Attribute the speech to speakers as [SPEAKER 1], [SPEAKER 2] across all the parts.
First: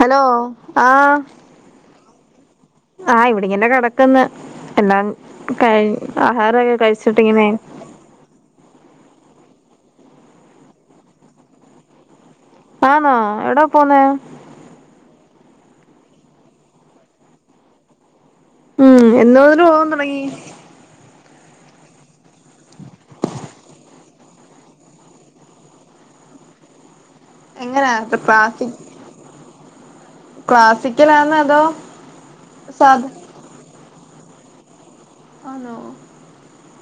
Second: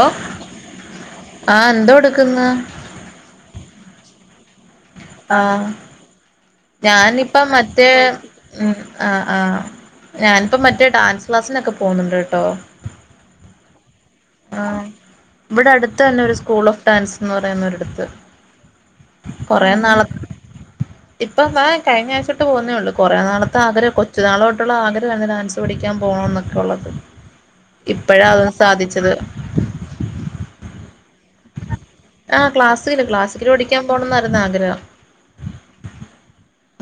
[SPEAKER 1] Hello ആഹ്
[SPEAKER 2] ആ എന്തോ എടുക്കുന്ന്
[SPEAKER 1] ആഹ് ഇവിടെങ്ങെ കിടക്കന്ന് എല്ലാം
[SPEAKER 2] ആഹ്
[SPEAKER 1] ആഹാരയോ
[SPEAKER 2] ഞാനിപ്പ മ മറ്റേ ആ ഞാനിപ്പോം മറ്റേ ഡാൻസ് ക്ലാസ്സിനൊക്കെ പോന്നുണ്ട് കേട്ടോ
[SPEAKER 1] ആന്നോ എവിടാ പോന്നേ
[SPEAKER 2] ആഹ് ഇവിടെടുത്തന്നെ ഒരു സ്കൂൾ ഓഫ് ഡാൻസ് എന്ന് പറയുന്ന ഒരിടുത്ത്
[SPEAKER 1] ഉം എന്ന് മുതല് പോവാൻ തുടങ്ങി
[SPEAKER 2] ഇപ്പൊന്താ കഴഞ്ഞ ആഴ്ചോട്ട് പോകുന്നേ ഉള്ള കൊറേ നാളത്തെ ആഗ്രഹ കൊച്ചു നാളോട്ട ആഗ്രഹം ആയിരുന്നു ഡാൻസ് പിടിക്കാൻ പോണ എന്നൊക്കെ ഉള്ളത്
[SPEAKER 1] എങ്ങനാ
[SPEAKER 2] ഇപ്പഴാ അതങ്‌ സാധിച്ചത്
[SPEAKER 1] ക്ലാസിക്കല ആ
[SPEAKER 2] ആ ക്ലാസ്സില് ക്ലാസ്സിക്കില് പഠിക്കാൻ പോണം എന്നായിരുന്നു ആഗ്രഹം
[SPEAKER 1] ആണോ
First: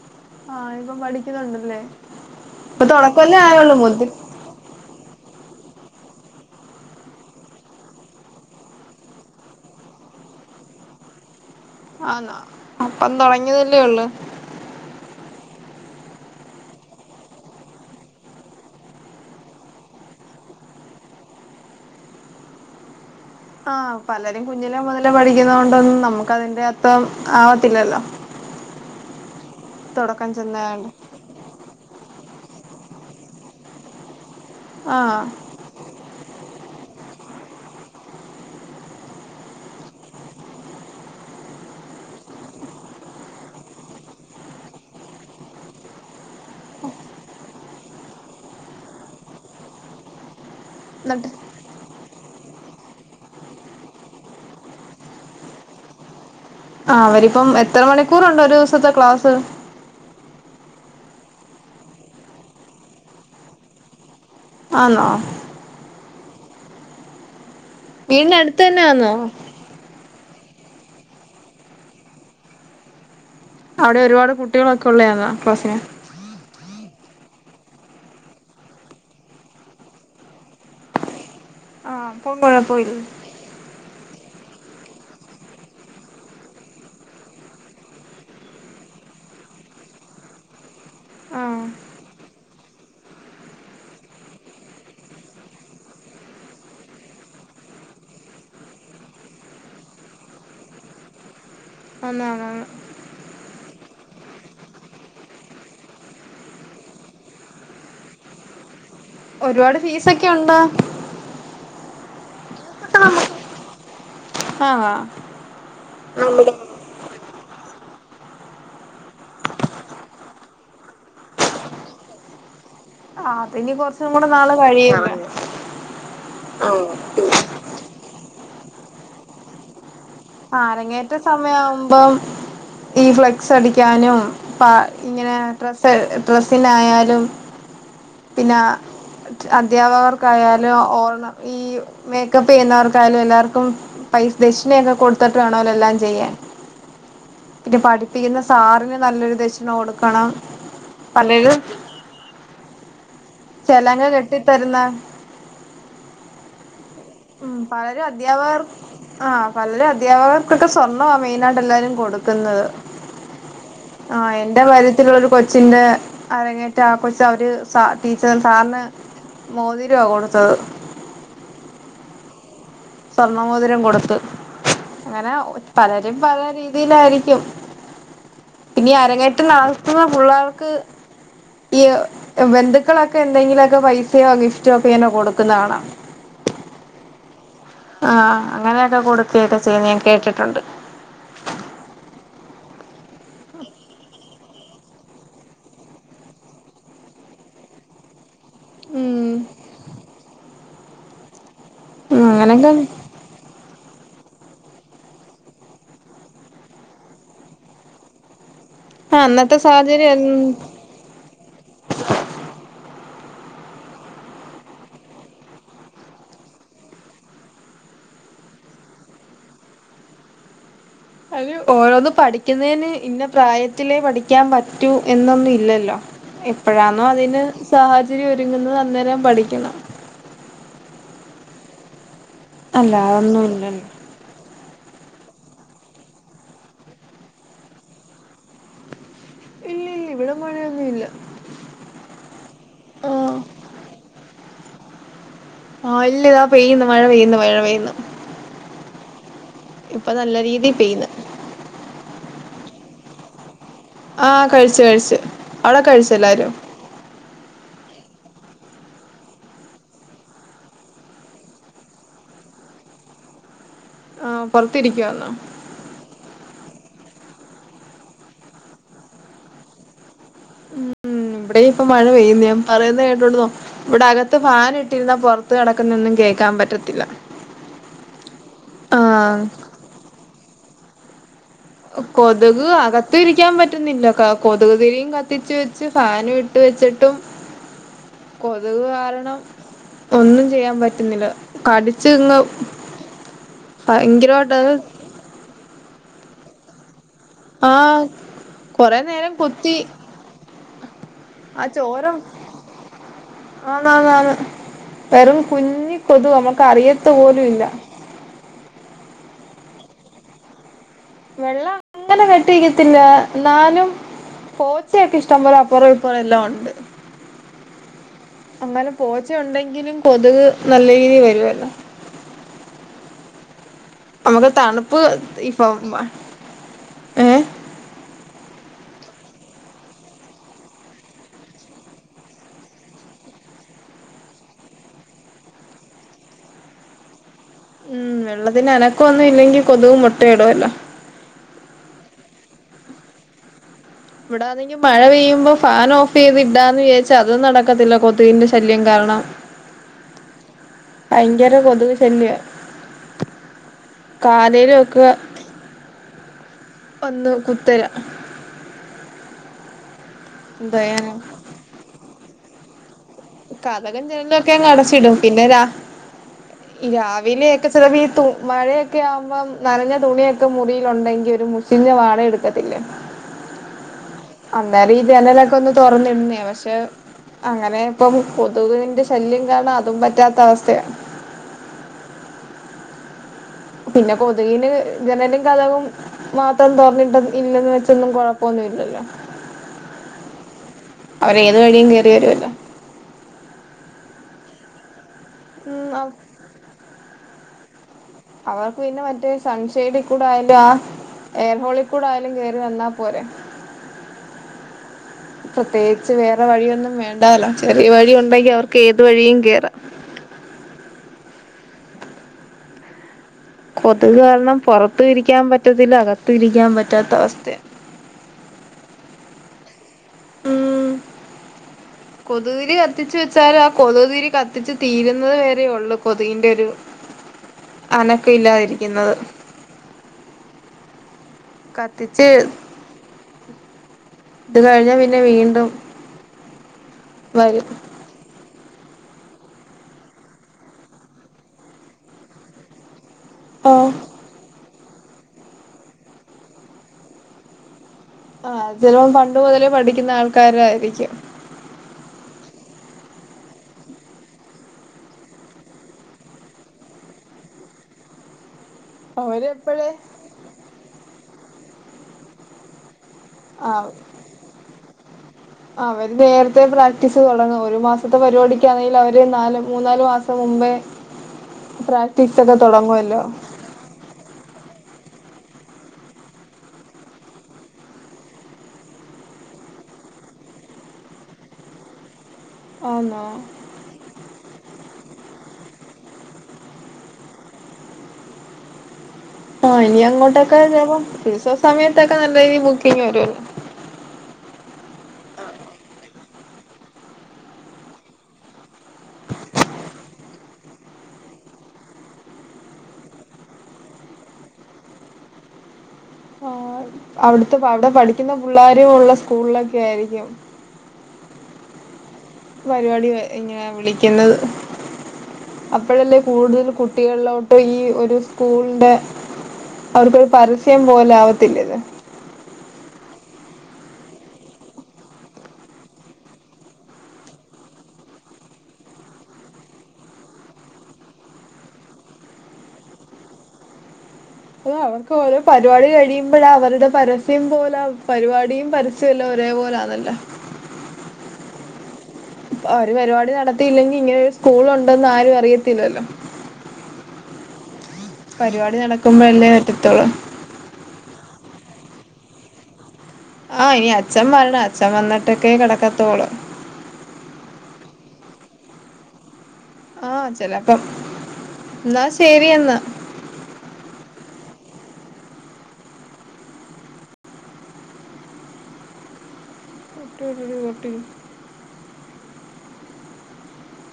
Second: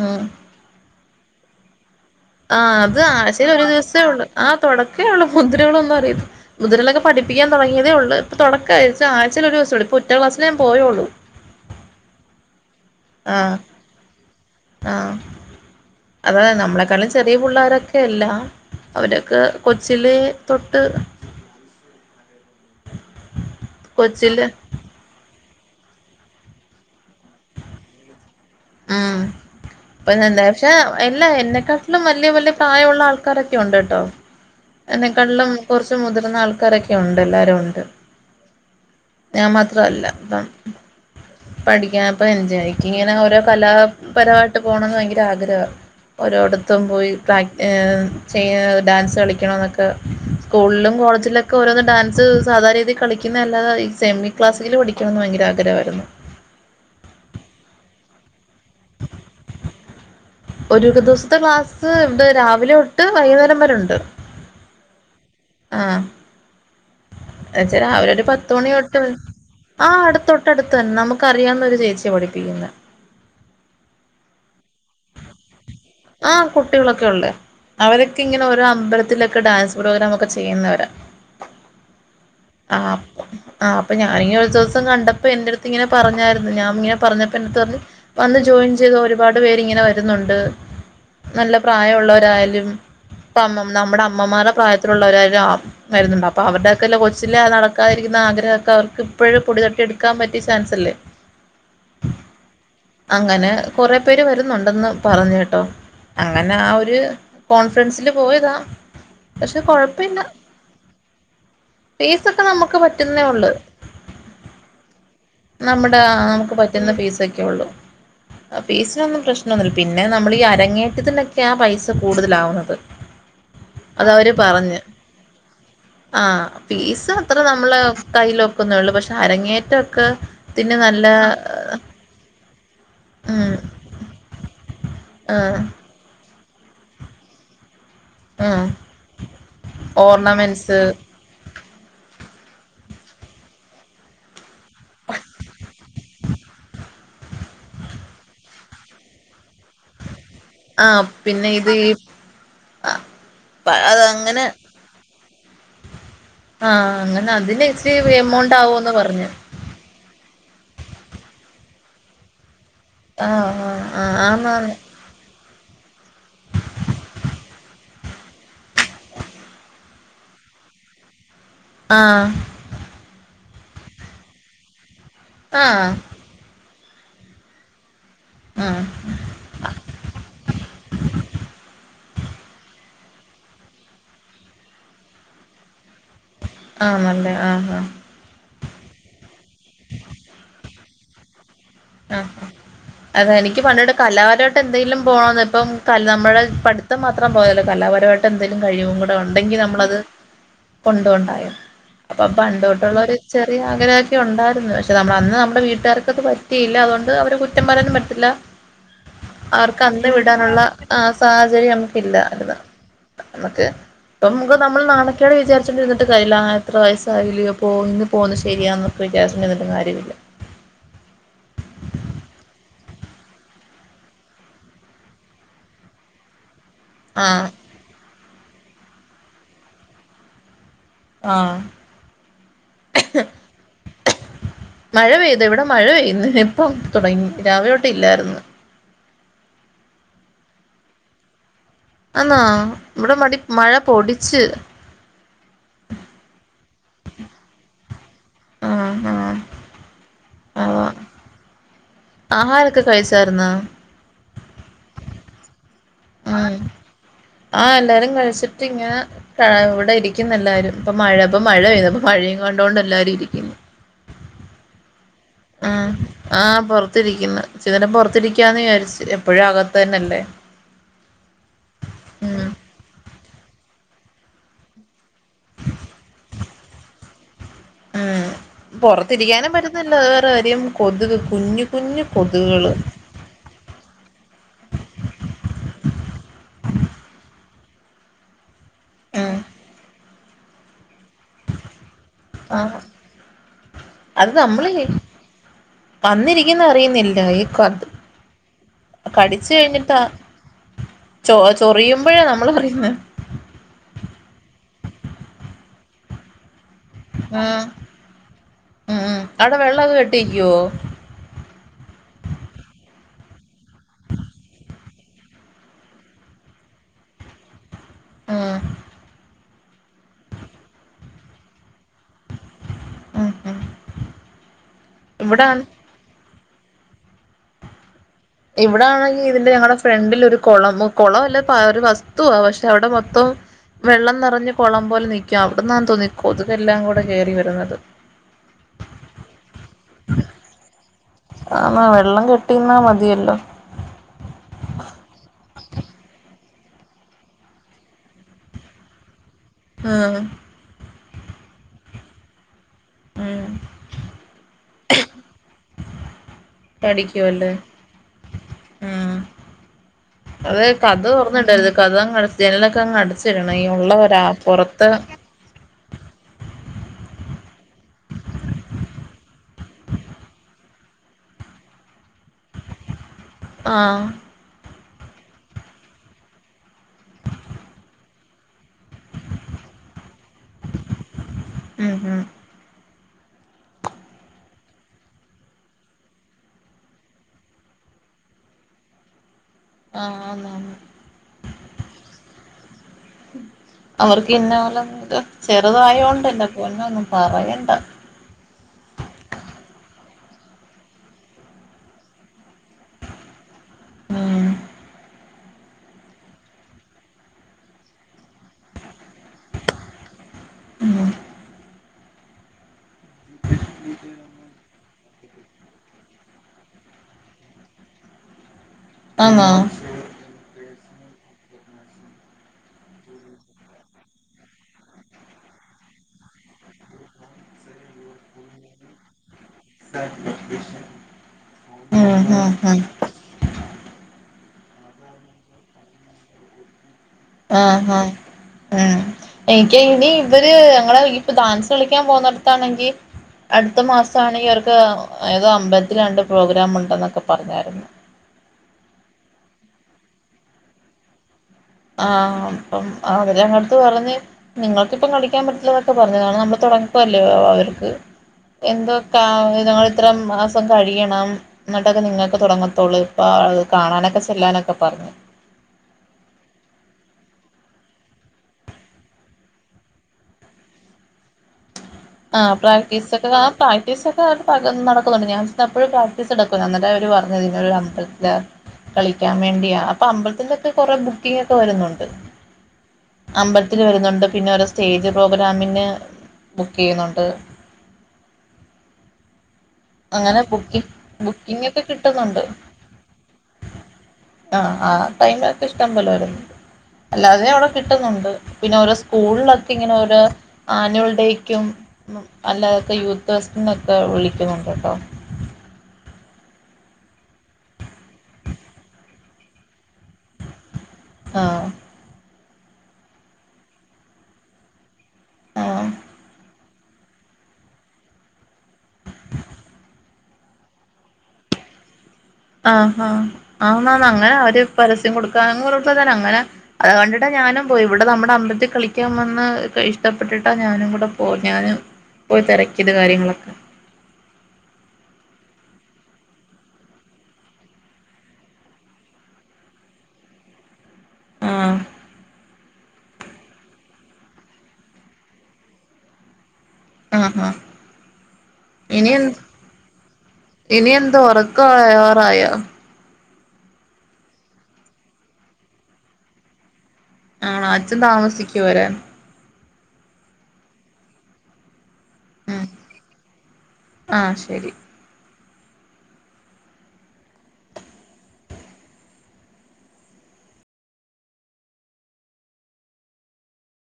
[SPEAKER 2] ഉം
[SPEAKER 1] ആഹ് ഇപ്പം പഠിക്കുന്നുണ്ടല്ലേ
[SPEAKER 2] ആ
[SPEAKER 1] ഇപ്പൊ
[SPEAKER 2] അത്
[SPEAKER 1] തൊടക്കല്ലേ
[SPEAKER 2] ആശയിൽ ഒരു
[SPEAKER 1] ആയുള്ളൂ
[SPEAKER 2] ദിവസേ
[SPEAKER 1] മുതി
[SPEAKER 2] ഉള്ള ആ തുടക്കേ ഉള്ള മുതി്രകള ഒന്നും അറയില്ല മുതിരലൊക്കെ പഠപ്പിക്കൻടങ്ങിയതേുള്ളൂ ഇപ്പ തൊടക്കയച്ച് ആയ്ചൽ ഒരു ദസ ഇപ്പൊ ഒറ്റ ക്ലാസിൽ ഞാൻ പോയുള്ളൂ
[SPEAKER 1] ആന്നാ അപ്പ
[SPEAKER 2] ആഹ്
[SPEAKER 1] തുടങ്ങിയതല്ലേള്ളു
[SPEAKER 2] ആഹ് അത നമ്മളെക്കാളും ചെറിയ പിള്ളോരൊക്കെ അല്ല അവരൊക്കെ കൊച്ചിലെ തൊട്ട്
[SPEAKER 1] ആഹ് പലരും
[SPEAKER 2] കൊച്ചില്
[SPEAKER 1] കുഞ്ഞിലെ മുതലേ പഠിക്കുന്നത കൊണ്ടൊന്നും നമുക്ക് അതിന്റെ അത്ം ആവത്തില്ലല്ലോ
[SPEAKER 2] ഉം ഇപ്പൊ
[SPEAKER 1] തൊടക്കം
[SPEAKER 2] എന്താച്ച
[SPEAKER 1] ചെന്നായോണ്ട്
[SPEAKER 2] അല്ല എന്നെക്കാട്ടിലും വലിയ വലിയ പ്രായമുള്ള ആൾക്കാരൊക്കെ ഉണ്ട് ട്ടോ
[SPEAKER 1] ആഹ്
[SPEAKER 2] എന്നെക്കാട്ടിലും കുറച്ച് മുതിർന്ന ആൾക്കാരൊക്കെ ഉണ്ട് എല്ലാവരും ഉണ്ട് ഞാൻ മാത്രവല്ല അപ്പം പഠിക്ക്യാ [unintelligible] ഇങ്ങനെ ഓരോ കലാപരവായിട്ട് പോണന്ന് ഭയങ്കര ആഗ്രഹാ ഓരോട്ത്തും പോയി പ്രാക് ഏഹ് ചെയ്യെ ഡാൻസ് കളിക്കണോന്നൊക്കെ സ്കൂള്ലും
[SPEAKER 1] എന്നിട്ട്
[SPEAKER 2] കോളജിലെ ക്കെ ഓരോരോ ഡാൻസ് സാധാ രീതി കളിക്ക്യിന്ന അല്ലാതെ ഈ സെമി ക്ലാസിക്കല് പഠിക്കണെന്ന് ഭയങ്കര ആഗ്രഹവാരുന്നു
[SPEAKER 1] ആഹ് അവരിപ്പം എത്രെ മണിക്കൂറ്ണ്ട് ഒരു ദിവസത്തെ ക്ലാസ്
[SPEAKER 2] ഒരൂക്ക് ദിവസത്തെ ക്ലാസ്സ് [unintelligible] രാവിലെത്തൊട്ട് വൈന്നേരം വരെ ഒണ്ട്
[SPEAKER 1] ആന്നോ
[SPEAKER 2] ആഹ് ഏഹ് ചെലാ അവര് ഒരു
[SPEAKER 1] വീടിന്റെ
[SPEAKER 2] പത്ത്
[SPEAKER 1] അടുത്ത് തന്നെ
[SPEAKER 2] മണിയൊട്ട്
[SPEAKER 1] ആന്നോ
[SPEAKER 2] ആഹ് ആടെ തൊട്ടട്ത്തന് നമുക്കറിയാവുന്ന ഒരു ചേച്ചിയാ പഠിപ്പിക്ക്യിന്നെ
[SPEAKER 1] അവടെ ഒരുപാട് കുട്ടികളൊക്കെ ഒള്ളെയായിരുന്നു ക്ലാസ്സിന്
[SPEAKER 2] ആഹ് കുട്ടികളൊക്കെയുള്ളെ അവരൊക്കെ ഇങ്ങനെ ഓരോ അമ്പത്തിലെക്കെ ഡാൻസ് പ്രോഗ്രാമൊക്കെ ചെയ്യ്ന്നവരാ
[SPEAKER 1] ആഹ്
[SPEAKER 2] ആഹ് അപ്പം ആഹ് അപ്പം ഞാനിങ്ങനെ ഒരു ദിവസം കണ്ടപ്പം എന്റെട്ത്ത് ഇങ്ങനെ പറഞ്ഞായിര്‌ന്ന് ഞാന് ഇങ്ങനെ പറഞ്ഞപ്പം എന്റെട്ത്ത് പറഞ്ഞ് വന്ന് ജോയിൻ ചെയ്തൊ ഒരു പാട് പേരിങ്ങനെ വര്ന്നുണ്ട്
[SPEAKER 1] ആ
[SPEAKER 2] നല്ല പ്രായവുള്ളവരായാലും ഇപ്പം അമ്മം നമ്മടെ അമ്മമാരെ പ്രായത്തിലുള്ളവരായാലും ആഹ് വെരുന്നുണ്ട് അപ്പ അവര്ടെക്കെല്ലെ കൊച്ചിലെ നടക്കാതിരിക്ക്ന്ന ആഗ്രഹൊക്കെ അവർക്കിപ്പഴും പൊടി തട്ടിയെടുക്കാൻ പറ്റിയ ച്യാൻസല്ലെ
[SPEAKER 1] ഒന്നാണോന്ന്
[SPEAKER 2] അങ്ങനെ കൊറേ പേര് വെരുന്ന്ണ്ടെന്ന് പറഞ്ഞ്ട്ടോ അങ്ങനെ ആ ഒര് കോൺഫറൻസില് പോയതാ പക്ഷേ
[SPEAKER 1] ഒരുപാട്
[SPEAKER 2] കൊഴപ്പല്ല്യ
[SPEAKER 1] ഫീസൊക്കെ ഉണ്ടോ
[SPEAKER 2] ഫീസൊക്കെ നമ്മക്ക് പറ്റുന്നെയുള്ള്
[SPEAKER 1] ആ
[SPEAKER 2] നമ്മടെ ആഹ് നമ്മക്ക് പ റ്റുന്ന ഫീസൊക്കെയൊള്ളു ആഹ് ഫീസിനൊന്നും പ്രശ്നൊന്നുല്ല പിന്നെ നമ്മള് ഈ അരങ്ങേ റ്റത്തിനൊക്ക്യയാ പൈസ കൂടുതലാവുന്നത്
[SPEAKER 1] ആ അതിനി കൊറച്ചും കൂടെ
[SPEAKER 2] അതവര്
[SPEAKER 1] നാള്
[SPEAKER 2] പറഞ്ഞ്
[SPEAKER 1] കഴിയല്ലോ
[SPEAKER 2] ആഹ് ഫീസ് അത്രെ ന മ്മളെ കൈലൊക്കുന്നേള്ളു പക്ഷേ അരങ്ങേറ്റൊക്കെ
[SPEAKER 1] ആഹ് അരങ്ങേറ്റ സമയാവുമ്പം ഈ ഫ്ലക്സ്
[SPEAKER 2] ഉം
[SPEAKER 1] അടിക്ക്യാനും പാ ഇങ്ങനെ
[SPEAKER 2] ആഹ്
[SPEAKER 1] ഡ്രസ്സ് ഡ്രസ്സിനായാലും പിന്നെ
[SPEAKER 2] ആഹ്
[SPEAKER 1] [unintelligible] അധ്യാപകർക്കായാലും
[SPEAKER 2] ഓർണമെന്റ്സ്
[SPEAKER 1] ഓർണ ഈ മേക്കപ്പെയ്യ്ന്നവർക്കായാലും എല്ലാർക്കു പൈ ദക്ഷിനെക്കെ കൊട് ത്തിട്ടാണോല്ലൊ എല്ലാം ചെയ്യാൻ പിന്നെ പഠിപ്പിക്കിന്ന സാറ്ന് നല്ലൊരു ദക്ഷിണ കൊട്ക്കണം
[SPEAKER 2] ആഹ് പിന്നെ ഇത് ഈ അത്
[SPEAKER 1] ചെലങ്ക
[SPEAKER 2] അങ്ങനെ
[SPEAKER 1] കെട്ടിത്തര്ന്ന
[SPEAKER 2] ആഹ് അങ്ങനെ
[SPEAKER 1] ഉം
[SPEAKER 2] അതിന് ഇച്ചി എമൗണ്ട് ആവോന്ന് പറഞ്ഞ്
[SPEAKER 1] നല്ല അധ്യാപകർക്കൊക്കെ സ്വർണ്ണവാ മെയിനായിട്ടെല്ലാരും കൊട്ക്ക്ന്നത്
[SPEAKER 2] ആഹ്
[SPEAKER 1] ആഹ്
[SPEAKER 2] ആന്ന്
[SPEAKER 1] എന്റെ
[SPEAKER 2] ആന്ന്
[SPEAKER 1] പരി ത്തിലുള്ളൊര് കൊച്ചിന്റെ അരങ്ങേറ്റം ആ കൊച്ച് അവര് സാ ടീച്ചർ സാറിന് മോതിരാ കൊട്ത്തത്
[SPEAKER 2] ആഹ്
[SPEAKER 1] സ്വർണ്ണമോതിരം കൊടുത്ത് അങ്ങനെ ഓഹ്
[SPEAKER 2] ആഹ്
[SPEAKER 1] പലരും പല രീതിയിലായിരിക്ക്യും
[SPEAKER 2] ആഹ്
[SPEAKER 1] പിന്നെ ഈ അരങ്ങേറ്റം നടത്തുന്ന പുള്ളാർക്ക് ഈ ബന്ധുളൊക്കെ എന്തെങ്കിലൊക്കെ പൈസയോ ഗിഫ്റ്റോ ഒക്കെ ഇങ്ങനെ കൊടുക്കുന്നത് കാണ
[SPEAKER 2] ആഹ് നല്ലത് ആഹ് ആഹ്
[SPEAKER 1] ആഹ് അങ്ങനെയൊക്കെ കൊടുക്കോക്കെചെയ്യുന്നത് ഞാൻ കേട്ടിട്ടുണ്ട്
[SPEAKER 2] ആഹ് അഹ് അതെ എനിക്ക് പണ്ടേ ഒട്ട് കലാപരമായിട്ട് എന്തേലും പോണന്ന്‌ ഞമ്മളെ പട്ത്തം മാത്രം പോരല്ലൊ, കലാപരമായിട്ട് എന്തെലും കഴിവും കൂടെ
[SPEAKER 1] ഉം
[SPEAKER 2] ഉണ്ടെങ്കി നമ്മളത് കൊണ്ടൊണ്ടായോ അപ്പൊ
[SPEAKER 1] ഉം അങ്ങനൊക്കെ
[SPEAKER 2] പണ്ടേട്ടുള്ള ഒരു ചെറിയ ആഗ്രഹൊക്കെ ഉണ്ടായിരുന്നു, പക്ഷെ നമ്മൾ അന്ന് നമ്മുടെ വീട്ടുകാർക്കത് പറ്റീ റ്റയില്ല അതോണ്ട് അവരെ കുറ്റം പറയാനും പറ്റില്ല
[SPEAKER 1] അന്നത്തെ
[SPEAKER 2] അവർക്ക് അന്ന്
[SPEAKER 1] സാഹചര്യം
[SPEAKER 2] വിടാനുള്ള ആ സാഹചര്യം നമുക്കില്ലാ, അഥവാ നമുക്ക് പ്പം നമ്മക്ക് ഞമ്മൾ നാണക്കേട് വിചാരിച്ചോണ്ടിര്ന്നിട്ട് കാര്യല്ല്യ ആ ഇത്ര വയസായില്ലേ, പോവ്ന്ന് ഇനി പോവുന്നത് ശര്യാന്നോ ഇപ്പോ വിചാരിച്ചിണ്ടിരുന്നിട്ടും കാര്യമില്ല
[SPEAKER 1] അയിന് ഓരോന്ന് പഠിക്കുന്നതിന് ഇന്ന പ്രായത്തിലേ പഠിക്കാൻ പറ്റൂ എന്നൊന്നും ഇല്ലല്ലോ എപ്പോഴാണോ അതിന്
[SPEAKER 2] ആഹ്
[SPEAKER 1] സാഹചര്യം ഒരുങ്ങുന്നത് അന്നേരം പഠിക്കണം
[SPEAKER 2] ആഹ്
[SPEAKER 1] അല്ല അതൊന്നുംല്ലല്ലോ
[SPEAKER 2] മഴ പെയ്തു ഇവിടെ മഴ പെയ്യുന്ന്, ഇപ്പം തുടങ്ങി രാവിലെ തൊട്ട് ഇല്ലായിരുന്നു.
[SPEAKER 1] ഇല്ല ഇല്ല ഇവിടെ മഴയൊന്നും ഇല്ല
[SPEAKER 2] ആന്നോ ഇവിടെ
[SPEAKER 1] ആഹ്
[SPEAKER 2] മടി മഴ പൊടിച്ച്
[SPEAKER 1] ആഹ് ഇല്ലതാ പെയ്യുന്നു മഴ പെയ്യുന്നു മഴ പെയ്യുന്നു
[SPEAKER 2] ആഹ് ആഹ്
[SPEAKER 1] ഇപ്പൊ നല്ല രീതി
[SPEAKER 2] ആഹ്
[SPEAKER 1] പെയ്യുന്നു
[SPEAKER 2] ആഹാരൊക്കെ കഴിച്ചാരുന്നൊ
[SPEAKER 1] ആഹ് കഴിച്ചു കഴിച്ചു അവിടെ കഴിച്ചോ? എല്ലാരും
[SPEAKER 2] ആഹ് ആഹ് എല്ലാരും കഴിച്ചിട്ടിങ്ങനെ ഇവിടെ ഇരിക്കുന്നു എല്ലാരും, ഇപ്പ മഴ ഇപ്പ മഴ പെയ്യുന്നു അപ്പ മഴയും കണ്ടൊണ്ട് എല്ലാരും ഇരിക്കുന്നു.
[SPEAKER 1] ആഹ് പുറത്തിരിക്കുവാന്നോ
[SPEAKER 2] ആഹ് പൊറത്തിരിക്കുന്നു, ഇച്ചിരി നേരം പൊറത്തിരിക്കാന്നന് വിചാരിച്ച്, എപ്പോഴും അകത് തന്നെല്ലേ
[SPEAKER 1] ഉം, ഇവിടെയും ഇപ്പ മഴ പെയ്യുന്ന ഞൻ പറയുന്ന കേട്ടോണ്ട്, ഇവിടെ അകത്ത് ഫാൻ ഇട്ട് ടിരുന്ന പുറത്ത് നടക്കുന്നതൊന്നും കേൾക്കാൻ പറ്റത്തില്ല
[SPEAKER 2] ഉം
[SPEAKER 1] ആഹ്
[SPEAKER 2] പുറത്തിരിക്കാനും പറ്റത്തില്ല അത്‌ വേറെ കാര്യം, കൊതുക് കുഞ്ഞു കുഞ്ഞു
[SPEAKER 1] കൊതുക്,
[SPEAKER 2] കൊതുകുകള്
[SPEAKER 1] ആകത് തി ഇരിക്കാൻ പറ്റുന്നില്ല, കൊതുകുതിരിയും, കത്തിച്ച വെച്ച് ഫാനും ഇട്ട് വെച്ചിട്ടും
[SPEAKER 2] [unintelligible]
[SPEAKER 1] കൊതുക്
[SPEAKER 2] ഉം
[SPEAKER 1] കാരണം ഒന്നും ചെയ്യാൻ പറ്റുന്നില്ല കടിച്ചങ്ങ്
[SPEAKER 2] ആഹ്
[SPEAKER 1] ഭയങ്കരമായിട്ടത്
[SPEAKER 2] വന്നിരിക്കുന്നത് അറിയുന്നില്ല, ഈക
[SPEAKER 1] ആഹ് കൊറെ നേരം
[SPEAKER 2] കടിച്ച
[SPEAKER 1] കുത്തി
[SPEAKER 2] കഴിഞ്ഞിട്ടാ ചോ ചൊറിയുമ്പോഴാ നമ്മൾ അറിയുന്നേ
[SPEAKER 1] ആന്നാന്ന്, വെറും കുഞ്ഞി കൊതു നമ്മുക്ക് അറിയ
[SPEAKER 2] ഉം ഉ അവിടെ, വെള്ളൊക്കെ കെട്ടി നിക്കുവോ
[SPEAKER 1] വെള്ളം അങ്ങനെ കെട്ടി നിക്കത്തില്ല, എന്നാലും പോച്ചയൊക്കെ ഇഷ്ടം പോലെ അപ്പുറം ഇപ്പറം എല്ലാം ഉണ്ട്
[SPEAKER 2] ഉം
[SPEAKER 1] അങ്ങനെ പോച്ച ഉണ്ടെങ്കിലും കൊതുക്നല്ല രീതി വരുവല്ലോ
[SPEAKER 2] ഉം ഉം
[SPEAKER 1] നമുക്ക് തണുപ്പ്
[SPEAKER 2] ഇവിടാണ്
[SPEAKER 1] ഇപ്പം ഏ
[SPEAKER 2] ഇവിടെ ആണെങ്കിൽ ഇതിന്റെ ഞങ്ങളടെ ഫ്രണ്ടിൽ ഒരു കുളം കുളം അല്ല, പാ ഒരു വസ്തുവ പക്ഷെ അവിടെ മൊത്തം വെള്ളം നിറഞ്ഞ്, കുളം പോലെ നിൽക്ക, അവിടന്ന് ആണെന്ന് തോന്ന് ഈ കൊതുക് എല്ലാം കയറി വരുന്നത്
[SPEAKER 1] ഉം വെള്ളത്തിന് അനക്കം ഒന്നും ഇല്ലെങ്കിൽ കൊതു മുട്ടയിടോല്ലോ
[SPEAKER 2] ആന്നാ വെള്ളം കെട്ടിന്നാ മതിയല്ലോ
[SPEAKER 1] ഇവിടാണെങ്കി മഴ പെയ്യുമ്പോ ഫാൻ ഓഫ്യ്ത് ഇടാന്ന് വിചാരിച്ച അതും നടക്കത്തില്ല കൊതുകിന്റെ ശല്യം കാരണം
[SPEAKER 2] ആഹ്
[SPEAKER 1] ഭയങ്കര കൊതുക് ശല്യ
[SPEAKER 2] ഉം
[SPEAKER 1] കാലേല് ഒക്കെ വന്ന്
[SPEAKER 2] കടിക്കുവല്ലേ,
[SPEAKER 1] കുത്തല
[SPEAKER 2] ഉം അതെ
[SPEAKER 1] എന്ത്
[SPEAKER 2] കതവ്
[SPEAKER 1] ചെയ്യാനാ
[SPEAKER 2] തുറന്നിടരുത്, കതവെങ്ങട് ജനലൊക്കെ അങ്ങ് അടച് ച്ചിടണം ഇ ഉള്ളോരാ പുറത്ത്
[SPEAKER 1] പിന്നെരാ
[SPEAKER 2] ഉം
[SPEAKER 1] ഇ രാവിലെയൊക്കെ ചിലപ്പോ, ഈ തു മഴയൊക്കെ ആഉമ്പം നനഞ്ഞ തുണിയൊക്കെ മുറിയിലുണ്ടെങ്കി ഒരു മു ഷിഞ്ഞ വാട എടുക്കത്തില്ലേ
[SPEAKER 2] ആഹ്
[SPEAKER 1] അന്നേരം, ഈ ജനലൊക്കെ ഒന്ന് തുറന്നിടുന്നയാ, പക്ഷെ അങ്ങനെ ഇപ്പം കൊതുവിന്റെ ശല്യം കാരണതും പറ്റാത്ത അവസ്ഥയാ
[SPEAKER 2] ഉം ഉം
[SPEAKER 1] പിന്നെ കൊതുകിന് ജനലും കതവും മാത്രം തൊർന്നിട്ട ഇല്ലെന്ന് വെച്ചൊന്നും കൊഴപ്പൊന്നുല്ലല്ലോ
[SPEAKER 2] ആഹ് ന്ന്
[SPEAKER 1] അവരേത് വഴിയു കേറി വരുല്ലോ
[SPEAKER 2] അവർക്ക് ഇന്നപോലെ ത്
[SPEAKER 1] ഉം അ
[SPEAKER 2] ചെറുതായോണ്ട് എന്റെ പൊന്നോന്നു പറയണ്ട
[SPEAKER 1] അവർക്ക് പിന്നെ മറ്റേ സൺഷെയ്ഡികൂടെ ആയിൻ്റെ ആഹ് ഏർഹോളിക്കൂടയാലും കേറി വന്നാ പോരെ
[SPEAKER 2] ഉം
[SPEAKER 1] പ്രത്യേകിച്ച് വേറെ വഴിയൊന്നും വേണ്ടാലാ ചെറിയ വഴിയുണ്ടെങ്കി അവർക്ക് ഏത് വഴിയു കേറാം
[SPEAKER 2] ഉം
[SPEAKER 1] കൊതുക് കാരണം പെറത്തുരിക്കാൻ പറ്റത്തില്ല അകത്തും ഇരിക്കാൻ പറ്റാത്ത അവസ്ഥയാ
[SPEAKER 2] ആന്നോ
[SPEAKER 1] കൊതുകുതിരി കത്തിച്ച വെച്ചാല് ആ കൊതുകതിരി കത്തിച്ച് തീരുന്നത് വരെയള്ളു കൊതുകിൻ്റൊരു അനക്കല്ലാതിരിക്കുന്നത്
[SPEAKER 2] [inaudible] ഉം
[SPEAKER 1] കത്തിച്ച്
[SPEAKER 2] ഉം ഉം
[SPEAKER 1] ഇത്കഴിഞ്ഞാ പിന്നെ വീണ്ടും വരും
[SPEAKER 2] ആഹ് ആഹ് അഹ് എനിക്ക് ഇനി ഇവര് ഞങ്ങളെ ഇപ്പൊ ഡാൻസളിക്കാൻ പോന്നടത്താണെങ്കി
[SPEAKER 1] ആഹ്
[SPEAKER 2] അടുത്തമാസാണെങ്കി ഇവർക്ക് ഏതോ അമ്പത്തിൽ രണ്ട് പ്രോഗ്രാമുണ്ടെന്നൊക്കെ പറഞ്ഞായിരുന്നു
[SPEAKER 1] ആഹ് ചെലപ പണ്ട് മുതലേ പഠിക്കുന്ന ആൾക്കാരായിരിക്കും
[SPEAKER 2] ആഹ് അപ്പം അവര് അങ്ങട്ട്പറഞ്ഞ് നിങ്ങൾക്കിപ്പം കളിക്കാൻ പറ്റില്ലതൊക്കെ പറഞ്ഞതാണ് നമ്മള് തുടങ്ങക്കല്ലേ അവർക്ക് എന്തോ കാ
[SPEAKER 1] അവരെപ്പഴേ
[SPEAKER 2] നിങ്ങളത്ര മാസം കഴിയണം എന്നിട്ടൊക്കെ നിങ്ങക്ക് തെടങ്ങത്തുള്ളൂ പ്പോ അഹ്
[SPEAKER 1] ആഹ്
[SPEAKER 2] കാണാനൊക്കെ ചെല്ലാനൊക്കെ പറഞ്ഞു
[SPEAKER 1] അവര് നേരത്തെ പ്രാക്ടീസ് തെടങ്ങു ഒരു മാസത്തെ പരിപാടിക്കണെങ്കിലു അവര് നാല് മൂന്നാല് മാസം പ്പോ മുമ്പേ
[SPEAKER 2] ആഹ്
[SPEAKER 1] പ്രാക്ടീസൊക്കെ തൊടങ്ങുവല്ലോ
[SPEAKER 2] പ്രാക്ടീസൊക്കെ ആ നടക്കുന്നുണ്ട് ഞാൻ ചെന്നപ്പോഴും പ്രാക്ടീസടുക്കും എന്നവര് പറഞ്ഞ അമ്പത്തില് കളിക്കാൻ വേണ്ടിയാ അപ്പൊ അമ്പലത്തിന്റെക്കെ കൊറെ ബുക്കിംഗ് ക്കെ വരുന്നുണ്ട്
[SPEAKER 1] ആന്നോ
[SPEAKER 2] ത്തില് വരുന്നുണ്ട് പിന്നെ ഓരോ സ്റ്റേജ് പ്രോഗ്രാമിന്ന് ചെയ്യുന്നുണ്ട്
[SPEAKER 1] ആ ഇനി
[SPEAKER 2] അങ്ങനെ
[SPEAKER 1] അങ്ങോട്ടൊക്കെ
[SPEAKER 2] ബുക്കിംഗ്
[SPEAKER 1] ചെലപ്പോ ഉത്സവ
[SPEAKER 2] ബുക്കിംഗ്
[SPEAKER 1] സമയത്തൊക്കെ നല്ല രീതില് ബുക്കിങ്ങ് വരുല്ലോ
[SPEAKER 2] ആ ആ ടൈമൊക്കെ ഇഷ്ടപോലെ വരുല്ലോ അല്ലാതെ അവിടെ കിട്ടുന്നുണ്ട് പിന്നെ ഓരോ സ്കൂളൊക്കെ ഇങ്ങനെ ഒരു ആനുവൽഡേയ്ക്കും അല്ലാതൊക്കെ യൂത്ത് ഫെസ്റ്റിനൊക്കെ വിളിക്കുന്നുണ്ടട്ടോ
[SPEAKER 1] ആ അവിടുത്തെ അവിടെ പഠിക്കുന്ന പുള്ളാര ഉള്ള സ്കൂളൊലൊക്കെ ആയിരിക്കും
[SPEAKER 2] ആ
[SPEAKER 1] പരിപാടി ഇങ്ങനാ വിളിക്കുന്നത്
[SPEAKER 2] ആഹ്
[SPEAKER 1] അപ്പോഴല്ലേ കൂടുതല് കുട്ടികൾലോട്ട് ഈ ഒരു സ്കൂൾൻ്റെ അവർക്കൊരു പരസ്യം പോലെ ആവത്തില്ലേത്
[SPEAKER 2] ആആ ആ ന്നാ അങ്ങനെ അവര് പരസ്യം കൊടുക്കാറള്ളതന്നെ അങ്ങനെ അഹ് കണ്ടിട്ടാ ഞാനും പോയി ഇവിട നമ്മടെ അമ്പലത്തിൽ കളിക്കാൻ വന്ന് ഇഷ്ടപ്പെട്ടിട്ടാ ഞാനും കൂടെപോ ഞാനും പോയി തെരക്കിയത് കാര്യങ്ങളൊക്കെ
[SPEAKER 1] അ അവർക്ക് ഓരോ പരിപാടി കഴിയുമ്പോഴ അവരുടെ പരസ്യം പോലെ പരിപാടിയും പരസ്യ സ്യല്ലോരേ പോലാന്നല്ലാ
[SPEAKER 2] ആ
[SPEAKER 1] ഒരു പരിപാടി നടത്തിയില്ലെങ്കിൽ ഇങ്ങനെ ഒരു സ്കൂൾ ഉണ്ടന്ന് ആരും അറിയത്തില്ലല്ലോ
[SPEAKER 2] ആ ആ
[SPEAKER 1] പരിപാടി നടക്കുമ്പോ അല്ലേ പറ്റത്തുള്ളൂ
[SPEAKER 2] ഇനി എന്താ ഉറകം ഉറങ്ങാറായോ
[SPEAKER 1] ആ ഇനി അച്ഛൻ വരണം അച്ഛൻ വന്നിട്ടൊക്കെ കിടക്കാത്തോള്ളും
[SPEAKER 2] ആണോ അച്ഛൻ താമസിക്കോ വരാൻ
[SPEAKER 1] ആ ചിലപ്പം എന്നാ ശെരി എന്നാ
[SPEAKER 2] ആ ശരി
[SPEAKER 1] [unintelligible]